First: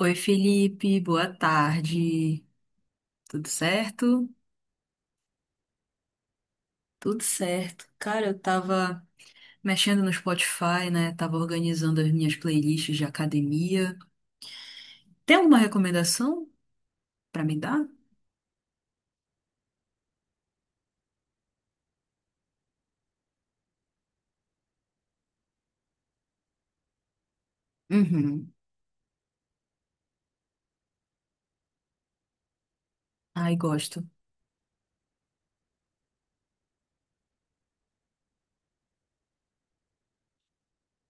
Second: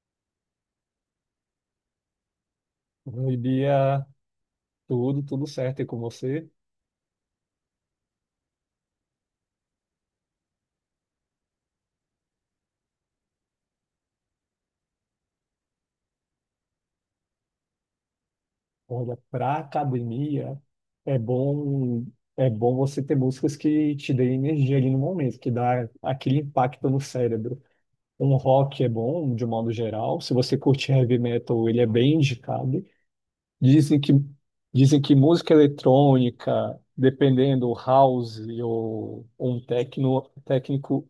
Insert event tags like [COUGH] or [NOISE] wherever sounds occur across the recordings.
Oi, Felipe, boa tarde. Bom Tudo dia, certo? tudo certo e com você? Tudo certo. Cara, eu tava mexendo no Spotify, né? Tava organizando as minhas playlists de academia. Tem alguma recomendação pra me dar? Olha, para academia é bom é bom você ter músicas que te deem energia ali no momento, que dá aquele impacto no cérebro. Um Uhum. rock é bom de um modo geral, se você curte heavy metal, ele é bem indicado. Ai, Dizem gosto. que dizem que música eletrônica, dependendo house ou um techno, técnico,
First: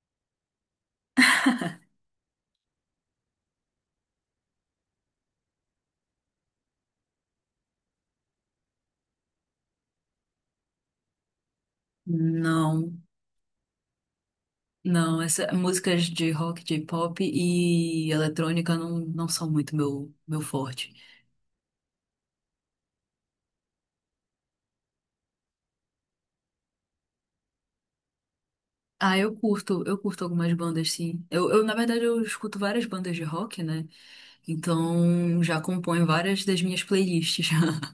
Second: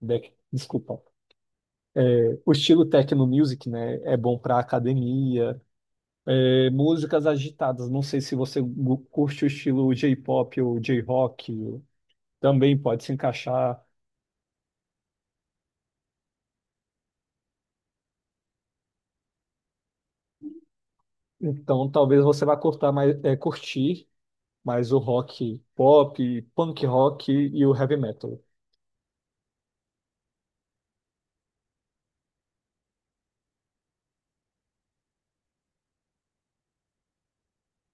desculpa, [LAUGHS] o estilo techno music, né, é bom para academia. É, músicas agitadas. Não sei se você curte o estilo J-pop ou J-rock, também Não, pode se encaixar. não, essa, músicas de rock, de pop e eletrônica não são muito meu forte. Então, talvez você vá curtar mais, curtir mais o rock pop, punk rock e o heavy metal. Ah, eu curto algumas bandas, sim. Na verdade, eu escuto várias bandas de rock, né? Então, já compõe várias das minhas playlists, [LAUGHS] já,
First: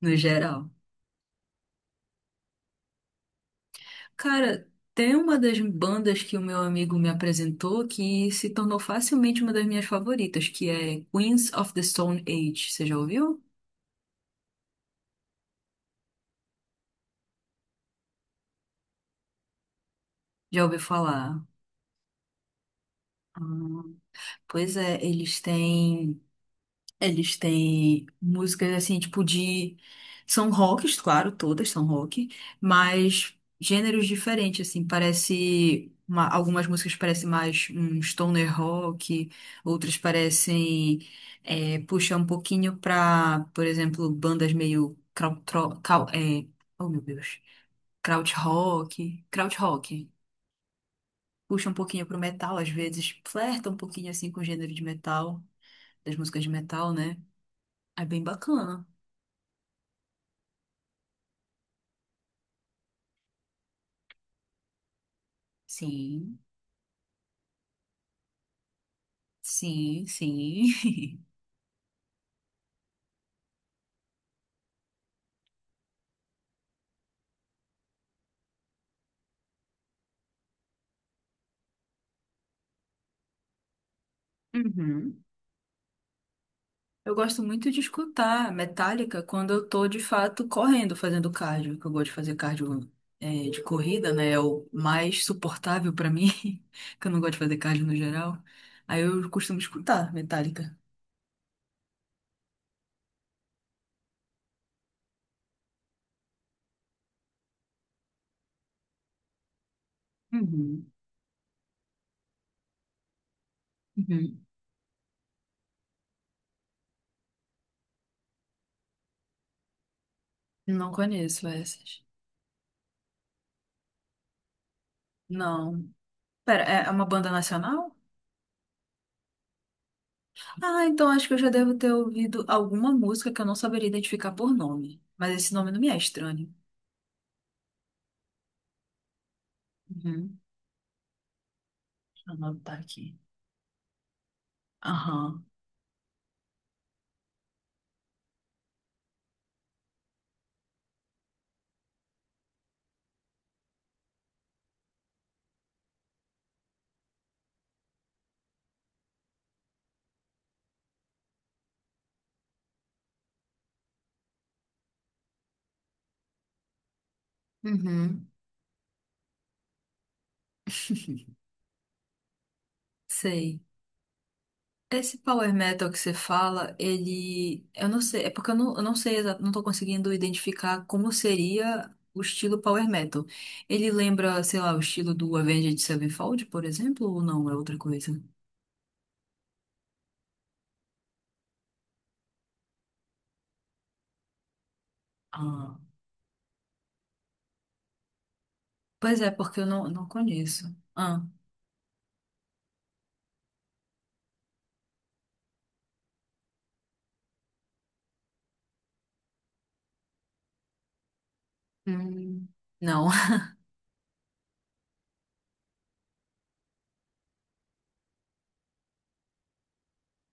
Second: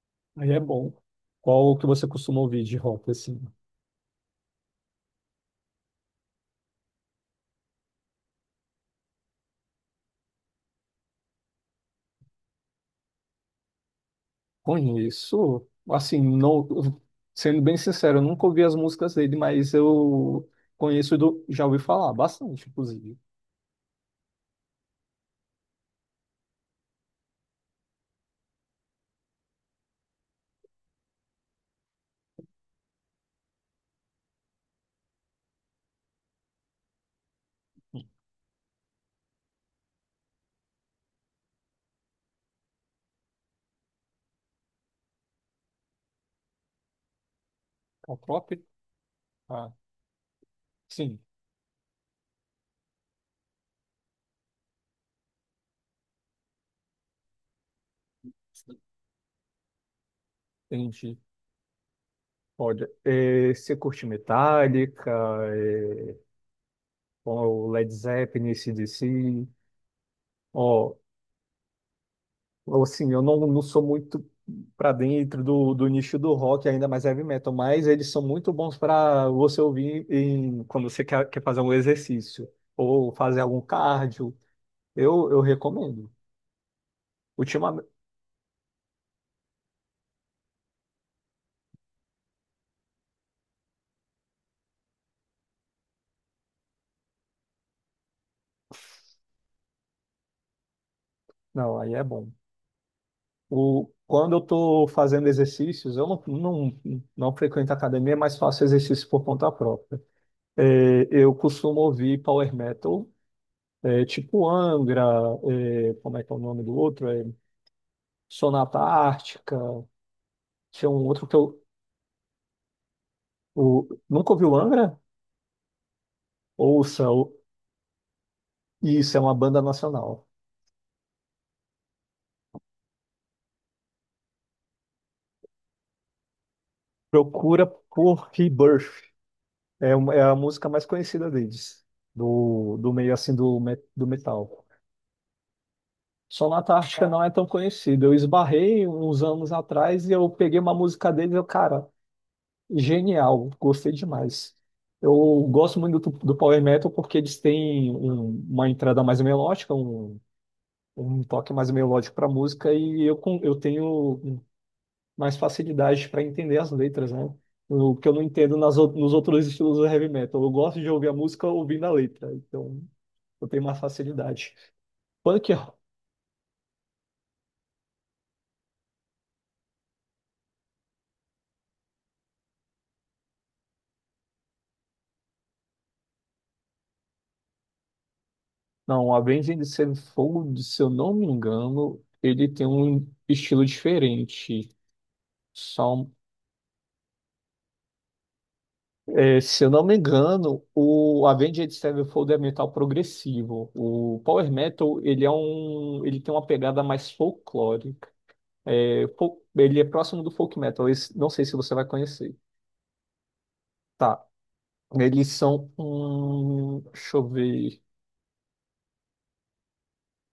no Aí é geral. bom. Qual que você costuma ouvir de rock, assim? Cara, tem uma das bandas que o meu amigo me apresentou que se tornou facilmente uma das minhas favoritas, que é Queens of the Stone Age. Você já ouviu? Conheço, assim, não, sendo bem sincero, eu nunca ouvi as músicas dele, mas eu Já ouviu conheço, falar? do, já ouvi falar bastante, inclusive. Ah, pois é, eles têm. Eles têm músicas assim, tipo de. São rocks, claro, todas são rock, mas gêneros diferentes, assim. Parece. Algumas músicas parecem mais um stoner rock, outras parecem. É, puxar um pouquinho pra, por exemplo, bandas meio. Crau, tro- cal- é, oh, meu Deus. Qual Kraut próprio? rock. Kraut Ah, rock. sim, Puxa um pouquinho pro metal, às vezes. Flerta um pouquinho assim com o gênero de metal, das músicas de metal, né? É bem bacana. entendi. Olha, é, você curte Metallica, é, Sim, ou Led Zeppelin, AC/DC? sim, Ó, sim. [LAUGHS] assim, eu não sou muito pra dentro do, do nicho do rock, ainda mais heavy metal, mas eles são muito bons pra você ouvir em, quando você quer, quer fazer um exercício ou fazer algum cardio. Uhum. Eu recomendo. Eu gosto muito de Ultimamente, escutar Metallica quando eu tô de fato correndo, fazendo cardio, que eu gosto de fazer cardio é, de corrida, né? É o mais suportável pra mim, [LAUGHS] que eu não gosto de fazer cardio no geral. Aí eu costumo escutar Metallica. não, aí é bom. O, quando eu tô fazendo exercícios, eu não frequento academia, mas faço exercício por conta própria. Uhum. É, eu costumo ouvir power metal, é, Uhum. tipo Angra, é, como é que é o nome do outro? É, Sonata Ártica. Tinha Não um outro que conheço eu. essas. Nunca ouviu Angra? Não. Pera, é uma Ouça, banda nacional? isso é uma banda nacional. Ah, então acho que eu já devo ter ouvido alguma música que eu não saberia identificar por nome. Mas esse nome não me é estranho. Procura por Rebirth. É, é a Uhum. música mais conhecida deles, Ela tá do, do meio aqui. assim do, do metal. Aham. Sonata Ártica não é tão conhecida. Eu esbarrei uns anos atrás e eu peguei uma música deles e eu, cara. Genial, gostei demais. Eu gosto muito do, do Power Metal porque eles têm uma entrada mais melódica, um toque mais melódico para a música e eu, eu tenho mais facilidade para entender as letras, né? O que eu não Uhum, entendo nas, nos outros estilos do heavy metal. Eu gosto de ouvir a música ouvindo a letra, então eu sei. tenho mais facilidade. Esse Punk, power metal que você fala, ele. Eu não sei, é porque eu não sei, não tô conseguindo identificar como seria o estilo power metal. Ele lembra, sei lá, o estilo do Avenged Sevenfold, por exemplo, ou não? É outra coisa? não, Avenged Sevenfold, se eu não me engano, ele tem um estilo diferente. Ah, pois é, É, porque se eu eu não não, me não engano, conheço. Ah, o Avenged Sevenfold é metal progressivo. O power metal, ele é um, ele tem uma pegada mais folclórica. É, ele é próximo do folk metal. Não sei se você vai conhecer. hum, não. Tá. Eles são um, deixa eu ver.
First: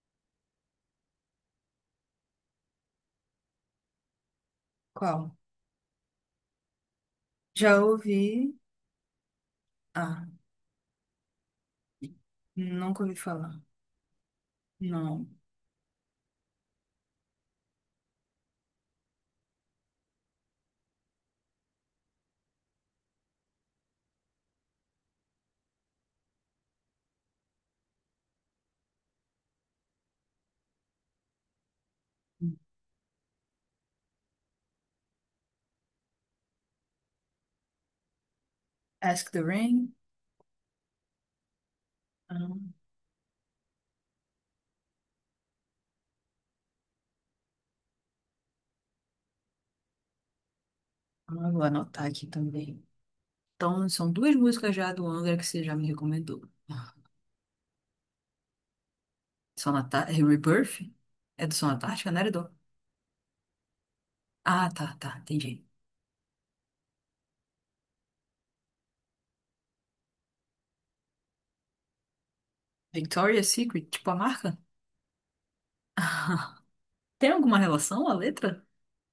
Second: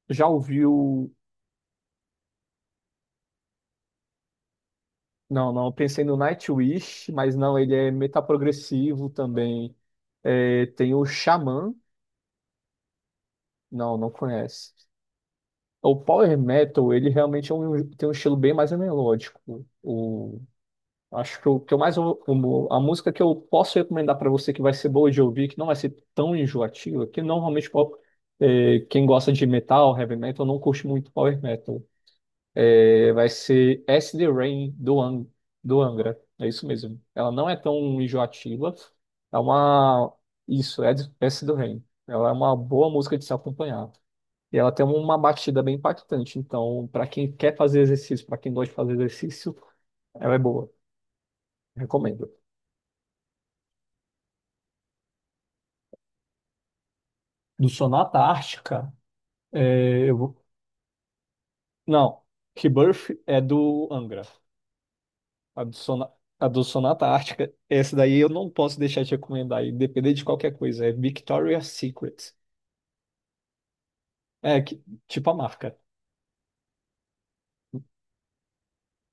Já ouviu? Qual? Não, não. eu Pensei no Nightwish, mas não. Ele Já é metal ouvi. progressivo também. Ah, É, tem o Xamã. nunca ouvi falar. Não, não conhece. Não. O power metal, ele realmente tem um estilo bem mais melódico. O, acho que o que eu a música que eu posso recomendar para você que vai ser boa de ouvir, que não vai ser tão enjoativa, que normalmente quem gosta de metal, heavy metal, não curte muito power metal. É, vai ser S. D. Rain do Angra. É isso mesmo. Ela não é tão enjoativa. Ask É the Ring? uma. Isso, S. D. Rain. Ela é uma Ah. boa música de se acompanhar. E ela tem uma batida bem impactante. Então, para quem quer fazer exercício, para quem gosta de fazer exercício, ela é boa. Ah, vou anotar aqui Recomendo. também. Então, são duas músicas já do Angra que você já me recomendou. Do Sonata Ártica, Sonata... é, é eu vou... Rebirth? É do Sonata Ártica, não Não, era. Rebirth é do Angra. Ah, tá, tá, A entendi. do Sona- a do Sonata Ártica. Essa daí eu não posso deixar de recomendar, independente de qualquer coisa. É Victoria's Secret. Victoria's Secret, tipo a marca? É, tipo a marca. [LAUGHS] Tem alguma relação a letra?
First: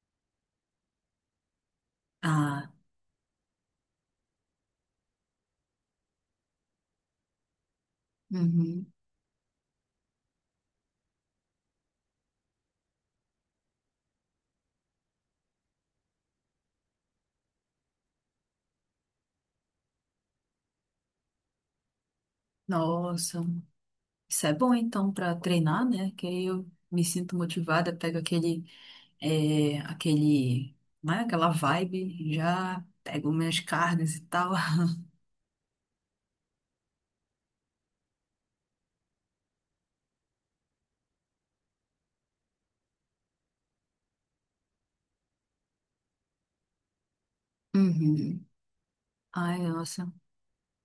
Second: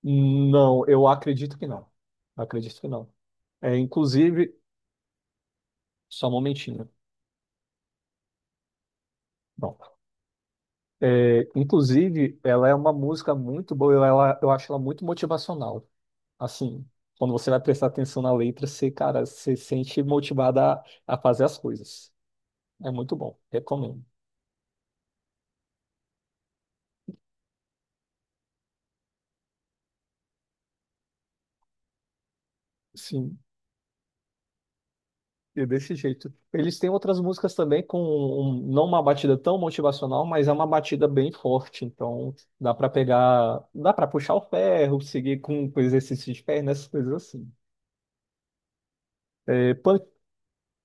Não, eu acredito que não. Ah, Acredito que não. É, inclusive, só um momentinho. uhum. Bom, é, inclusive, ela é uma música muito boa. Ela, eu acho ela muito motivacional. Assim, quando você vai prestar atenção na letra, você, cara, você sente motivada a fazer as coisas. É muito bom. Nossa, Recomendo. isso é bom então pra treinar, né? Que aí eu me sinto motivada, pego aquele, é, aquele, né? Aquela vibe, já pego Sim. minhas carnes e tal. [LAUGHS] E desse jeito. Eles têm outras músicas também com não uma batida tão motivacional, mas é uma batida bem forte. Então dá para pegar, dá para puxar o ferro, seguir com exercício de perna, essas coisas assim. Uhum. Ai, É, nossa.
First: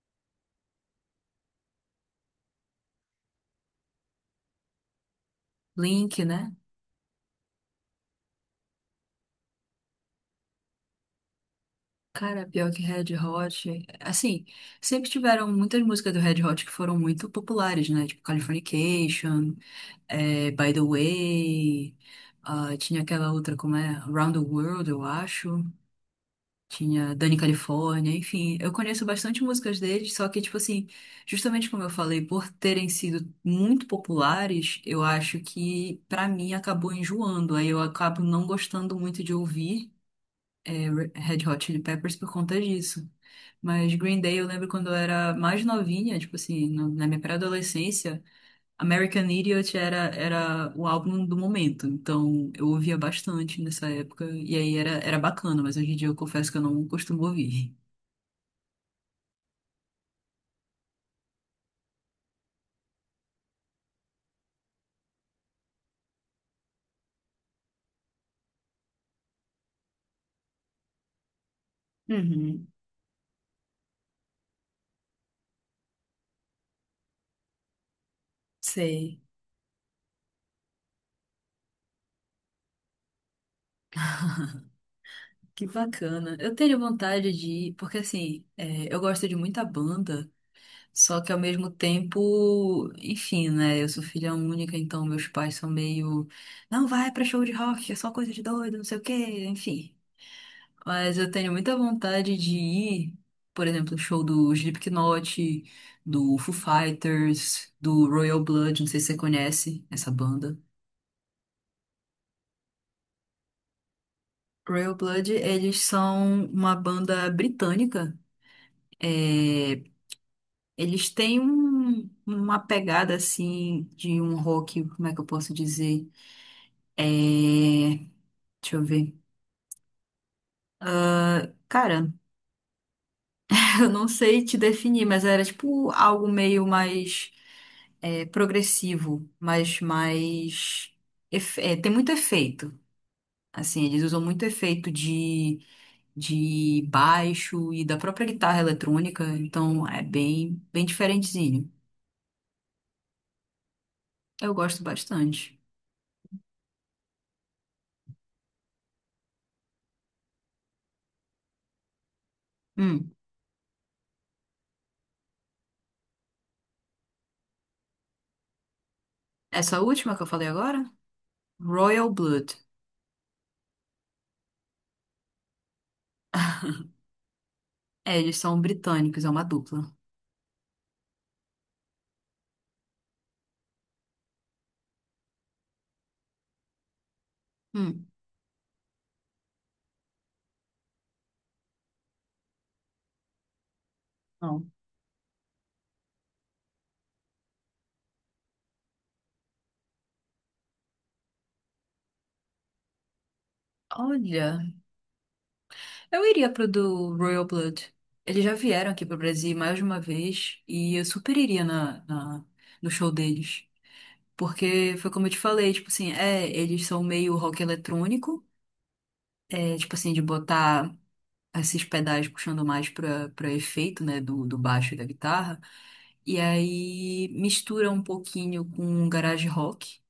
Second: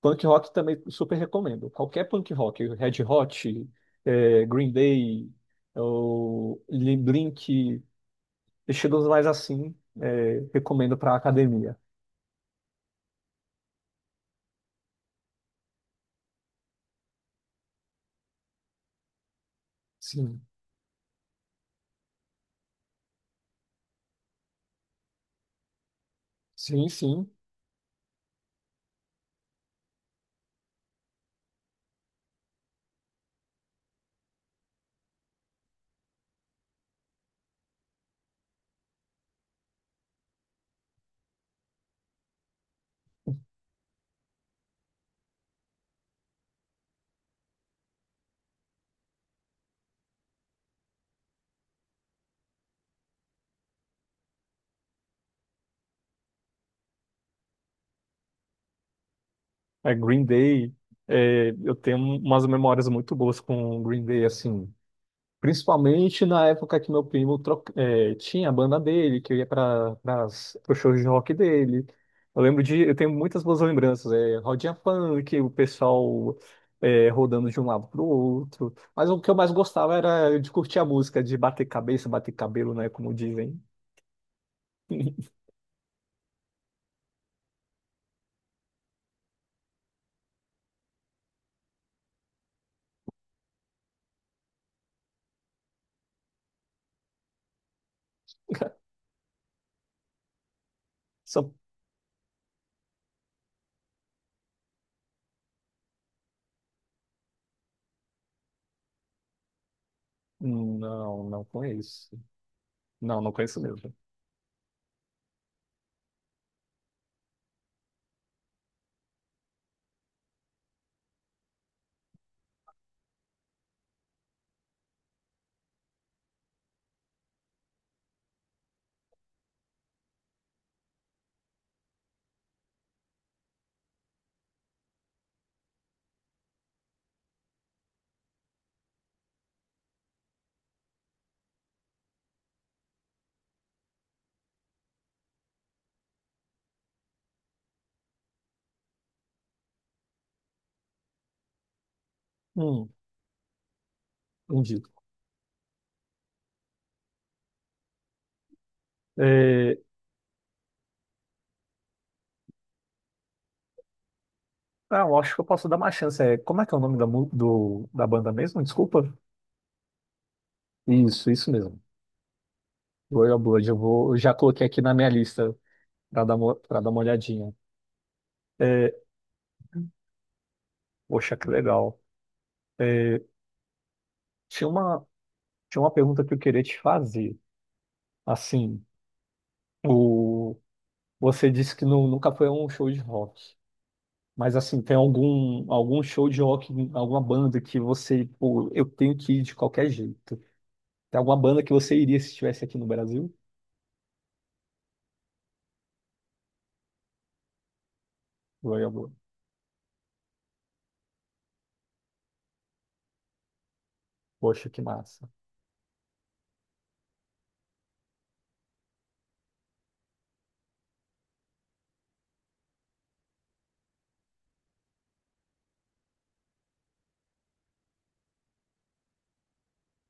punk rock também super recomendo. Qualquer punk rock, Red Hot, é, Green Day, Link, né? ou Blink, estilos mais assim, é, recomendo para academia. Cara, pior que Red Hot, assim, sempre tiveram muitas músicas do Red Hot que foram muito populares, né? Tipo Californication, Sim, By the Way, ah, tinha aquela outra, como é? Round the World, eu acho. sim, Tinha sim. Dani California, enfim. Eu conheço bastante músicas deles, só que, tipo assim, justamente como eu falei, por terem sido muito populares, eu acho que, pra mim, acabou enjoando. Aí eu acabo não gostando muito de ouvir Red Hot Chili Peppers por conta disso. Mas Green Day eu lembro quando eu era mais novinha, tipo assim, na minha pré-adolescência, American Idiot era o álbum do momento. Então eu ouvia bastante nessa época e aí era bacana, mas hoje em dia eu confesso que eu não costumo ouvir. É, Green Day, é, eu tenho umas memórias muito boas com Green Day, assim. Principalmente na época que meu primo tinha a banda dele, que eu ia para os shows de rock dele. Eu lembro Uhum, de. Eu tenho muitas boas lembranças. É, rodinha funk, o pessoal é, rodando de um lado para o outro. Mas o sei. que eu mais gostava era de curtir a música, de bater cabeça, bater cabelo, né? Como dizem. Que bacana. Eu tenho vontade de ir, porque assim, é, eu gosto de muita banda. Só que ao mesmo tempo, enfim, né? Eu sou filha única, então meus pais são meio, não vai pra show de rock, é só coisa de doido, não [LAUGHS] sei o quê, enfim. Mas eu tenho Só- muita vontade de ir, por exemplo, no show do Slipknot, do Foo Fighters, do Royal Blood, não sei se você conhece essa banda. Não, não conheço. Não, não conheço mesmo. Royal Blood, eles são uma banda britânica. É, eles têm uma pegada assim de um rock, como é que eu posso dizer? É... Deixa eu ver. Cara, [LAUGHS] eu não sei te definir, mas era tipo algo meio mais é, progressivo, mas mais. É, tem muito efeito. Assim, eles usam muito efeito de baixo e da própria guitarra eletrônica, então é bem diferentezinho. Hum, Eu gosto entendi. bastante. É, Hum, ah, eu acho que eu posso dar uma chance. É, como é que é o nome da, da banda mesmo? Desculpa. essa última que eu falei agora? Isso mesmo. Royal Blood. Royal Blood. Eu vou, eu já coloquei aqui na minha lista para dar, pra dar uma olhadinha. É, eles são É, britânicos, é uma dupla. poxa, que legal. É, tinha uma, tinha uma pergunta que eu queria te fazer. Hum. Assim, o, você disse que nunca foi a um show de rock. Mas Não. assim, tem algum, algum show de rock, alguma banda que você, pô, eu tenho que ir de qualquer jeito. Tem alguma banda que você iria se estivesse aqui no Brasil? Olha. Eu iria pro do Royal Blood. Eles já vieram Royal aqui Blood. pro Brasil mais de uma vez e eu super iria na no show deles. Poxa, que Porque foi como massa. eu te falei, tipo assim, é, eles são meio rock eletrônico, é, tipo assim, de botar esses pedais puxando mais pra, pra efeito, né, do, do baixo e da guitarra. E aí mistura um pouquinho com garage rock.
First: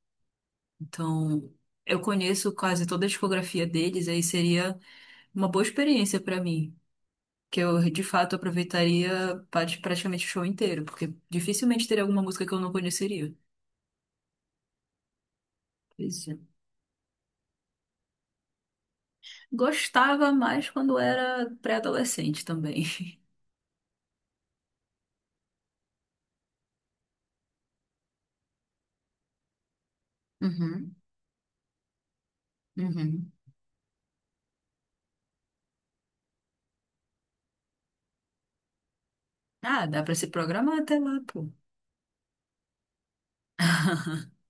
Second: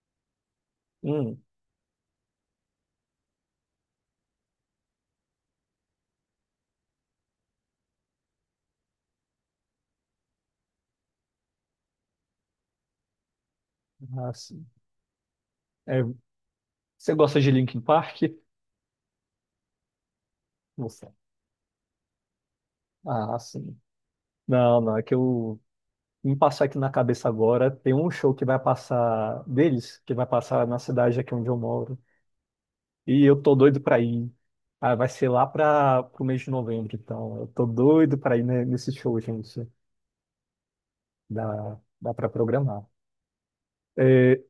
Hum, Então, eu conheço quase toda a discografia deles, aí seria uma boa experiência pra mim, que eu de fato aproveitaria praticamente o show inteiro, porque dificilmente teria alguma música que eu não conheceria. ah, sim. É, Pois é. você gosta de Linkin Park? Gostava mais quando Nossa. era pré-adolescente também. [LAUGHS] Ah, sim. Não, não, é que eu me passar aqui na cabeça agora, tem um show que vai passar deles, que vai passar na Uhum, cidade aqui onde eu moro, e uhum. eu tô doido pra ir. Ah, vai ser lá para pro mês de novembro, então eu tô doido pra ir nesse show, gente. Ah, dá pra se programar até lá, pô. Dá, dá para programar. [LAUGHS] É,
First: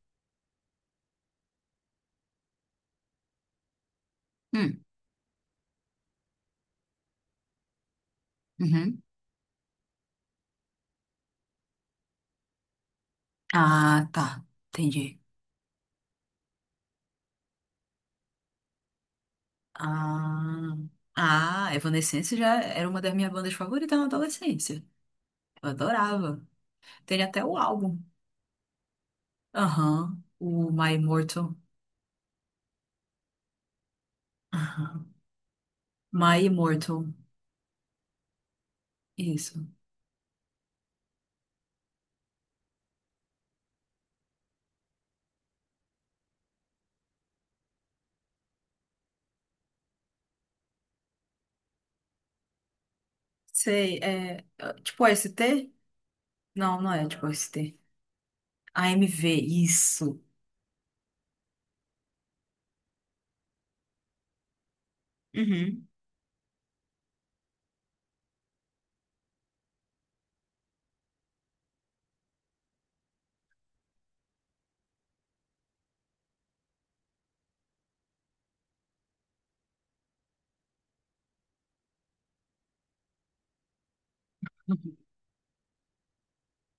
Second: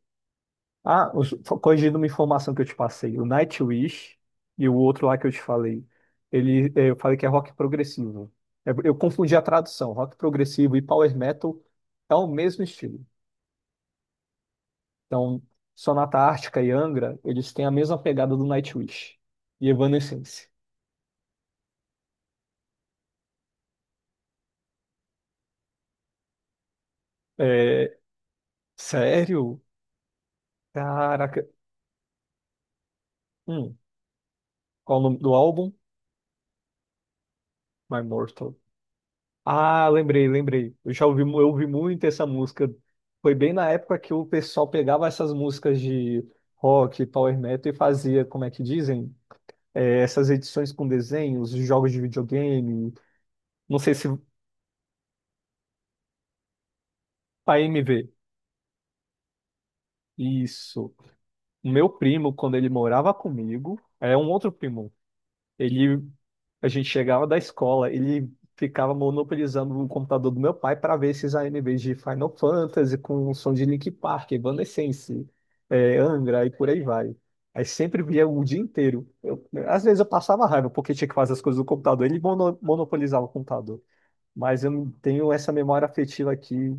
Ah, corrigindo uma informação que eu te passei, o Nightwish e o Hum, outro lá que eu te falei, ele, eh, eu falei que é rock progressivo. É, Eu uhum. confundi a tradução, rock progressivo e power metal é o mesmo estilo. Ah, tá. Entendi. Então, Sonata Ártica e Angra, eles têm a mesma pegada do Nightwish e Evanescence. Ah, ah, Evanescence já era uma das minhas bandas favoritas na adolescência. Eu adorava. Tem até o É, álbum. sério? Aham, o My Caraca. Immortal. Hum, qual o Aham. nome do álbum? My Immortal. My Mortal. Isso. Ah, lembrei, lembrei. Eu já ouvi, eu ouvi muito essa música. Foi bem na época que o pessoal pegava essas músicas de rock, power metal e fazia, como é que dizem? É, essas edições com desenhos, jogos de videogame. Não sei Sei, se é. Tipo AST. Não, não é tipo A S a T AMV. AMV, isso. Isso. O meu primo, quando ele morava comigo, é um outro primo, Uhum. Ele, a gente chegava da escola, ele ficava monopolizando o computador do meu pai para ver esses AMVs de Final Fantasy com som de Linkin Park, Evanescence, é, Angra e por aí vai. Aí sempre via o dia inteiro. Às vezes eu passava raiva porque tinha que fazer as coisas do computador, ele monopolizava o computador. Mas eu não tenho essa memória afetiva aqui,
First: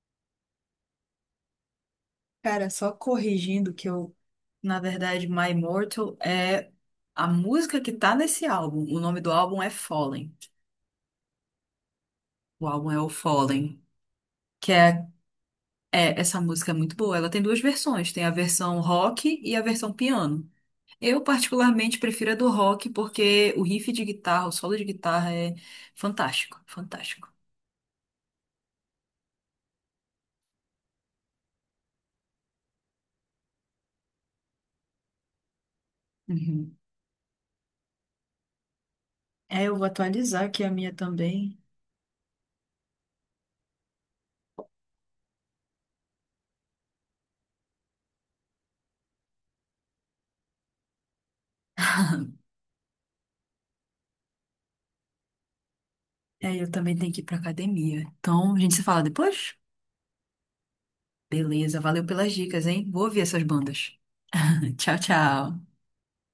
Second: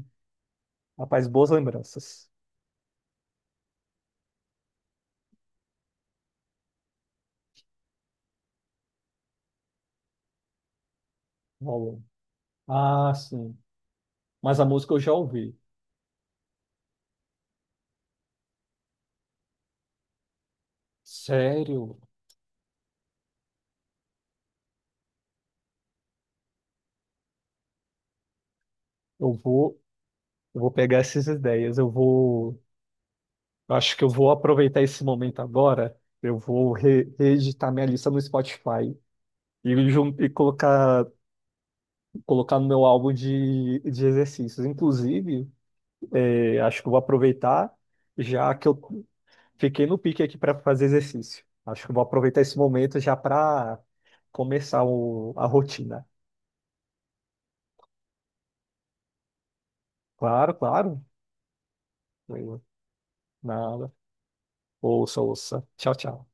rapaz, boas lembranças. Cara, só corrigindo que na verdade, My Immortal é a música que tá nesse álbum. O nome do álbum é Fallen. Rolou. O álbum é o Ah, sim. Fallen, Mas a que é, música eu já ouvi. é essa música é muito boa. Ela tem duas versões, tem a versão rock e a versão piano. Eu particularmente Sério? prefiro a do rock porque o riff de guitarra, o solo de guitarra é fantástico, fantástico. Eu vou. Eu vou pegar essas ideias. Eu vou. Eu Acho que eu vou aproveitar esse momento agora. Eu vou reeditar minha lista no Spotify É, eu vou e, atualizar aqui a minha colocar, também. colocar no meu álbum de exercícios. Inclusive, eh, acho que eu vou aproveitar, já que eu fiquei no pique aqui para fazer exercício. Acho que eu vou aproveitar esse momento já para começar a rotina. É, eu também tenho que ir pra academia. Então, a gente se fala depois? Claro, claro. Beleza, valeu pelas dicas, hein? Vou ouvir essas bandas. Nada. [LAUGHS] Tchau, Ouça, tchau. ouça. Tchau, tchau.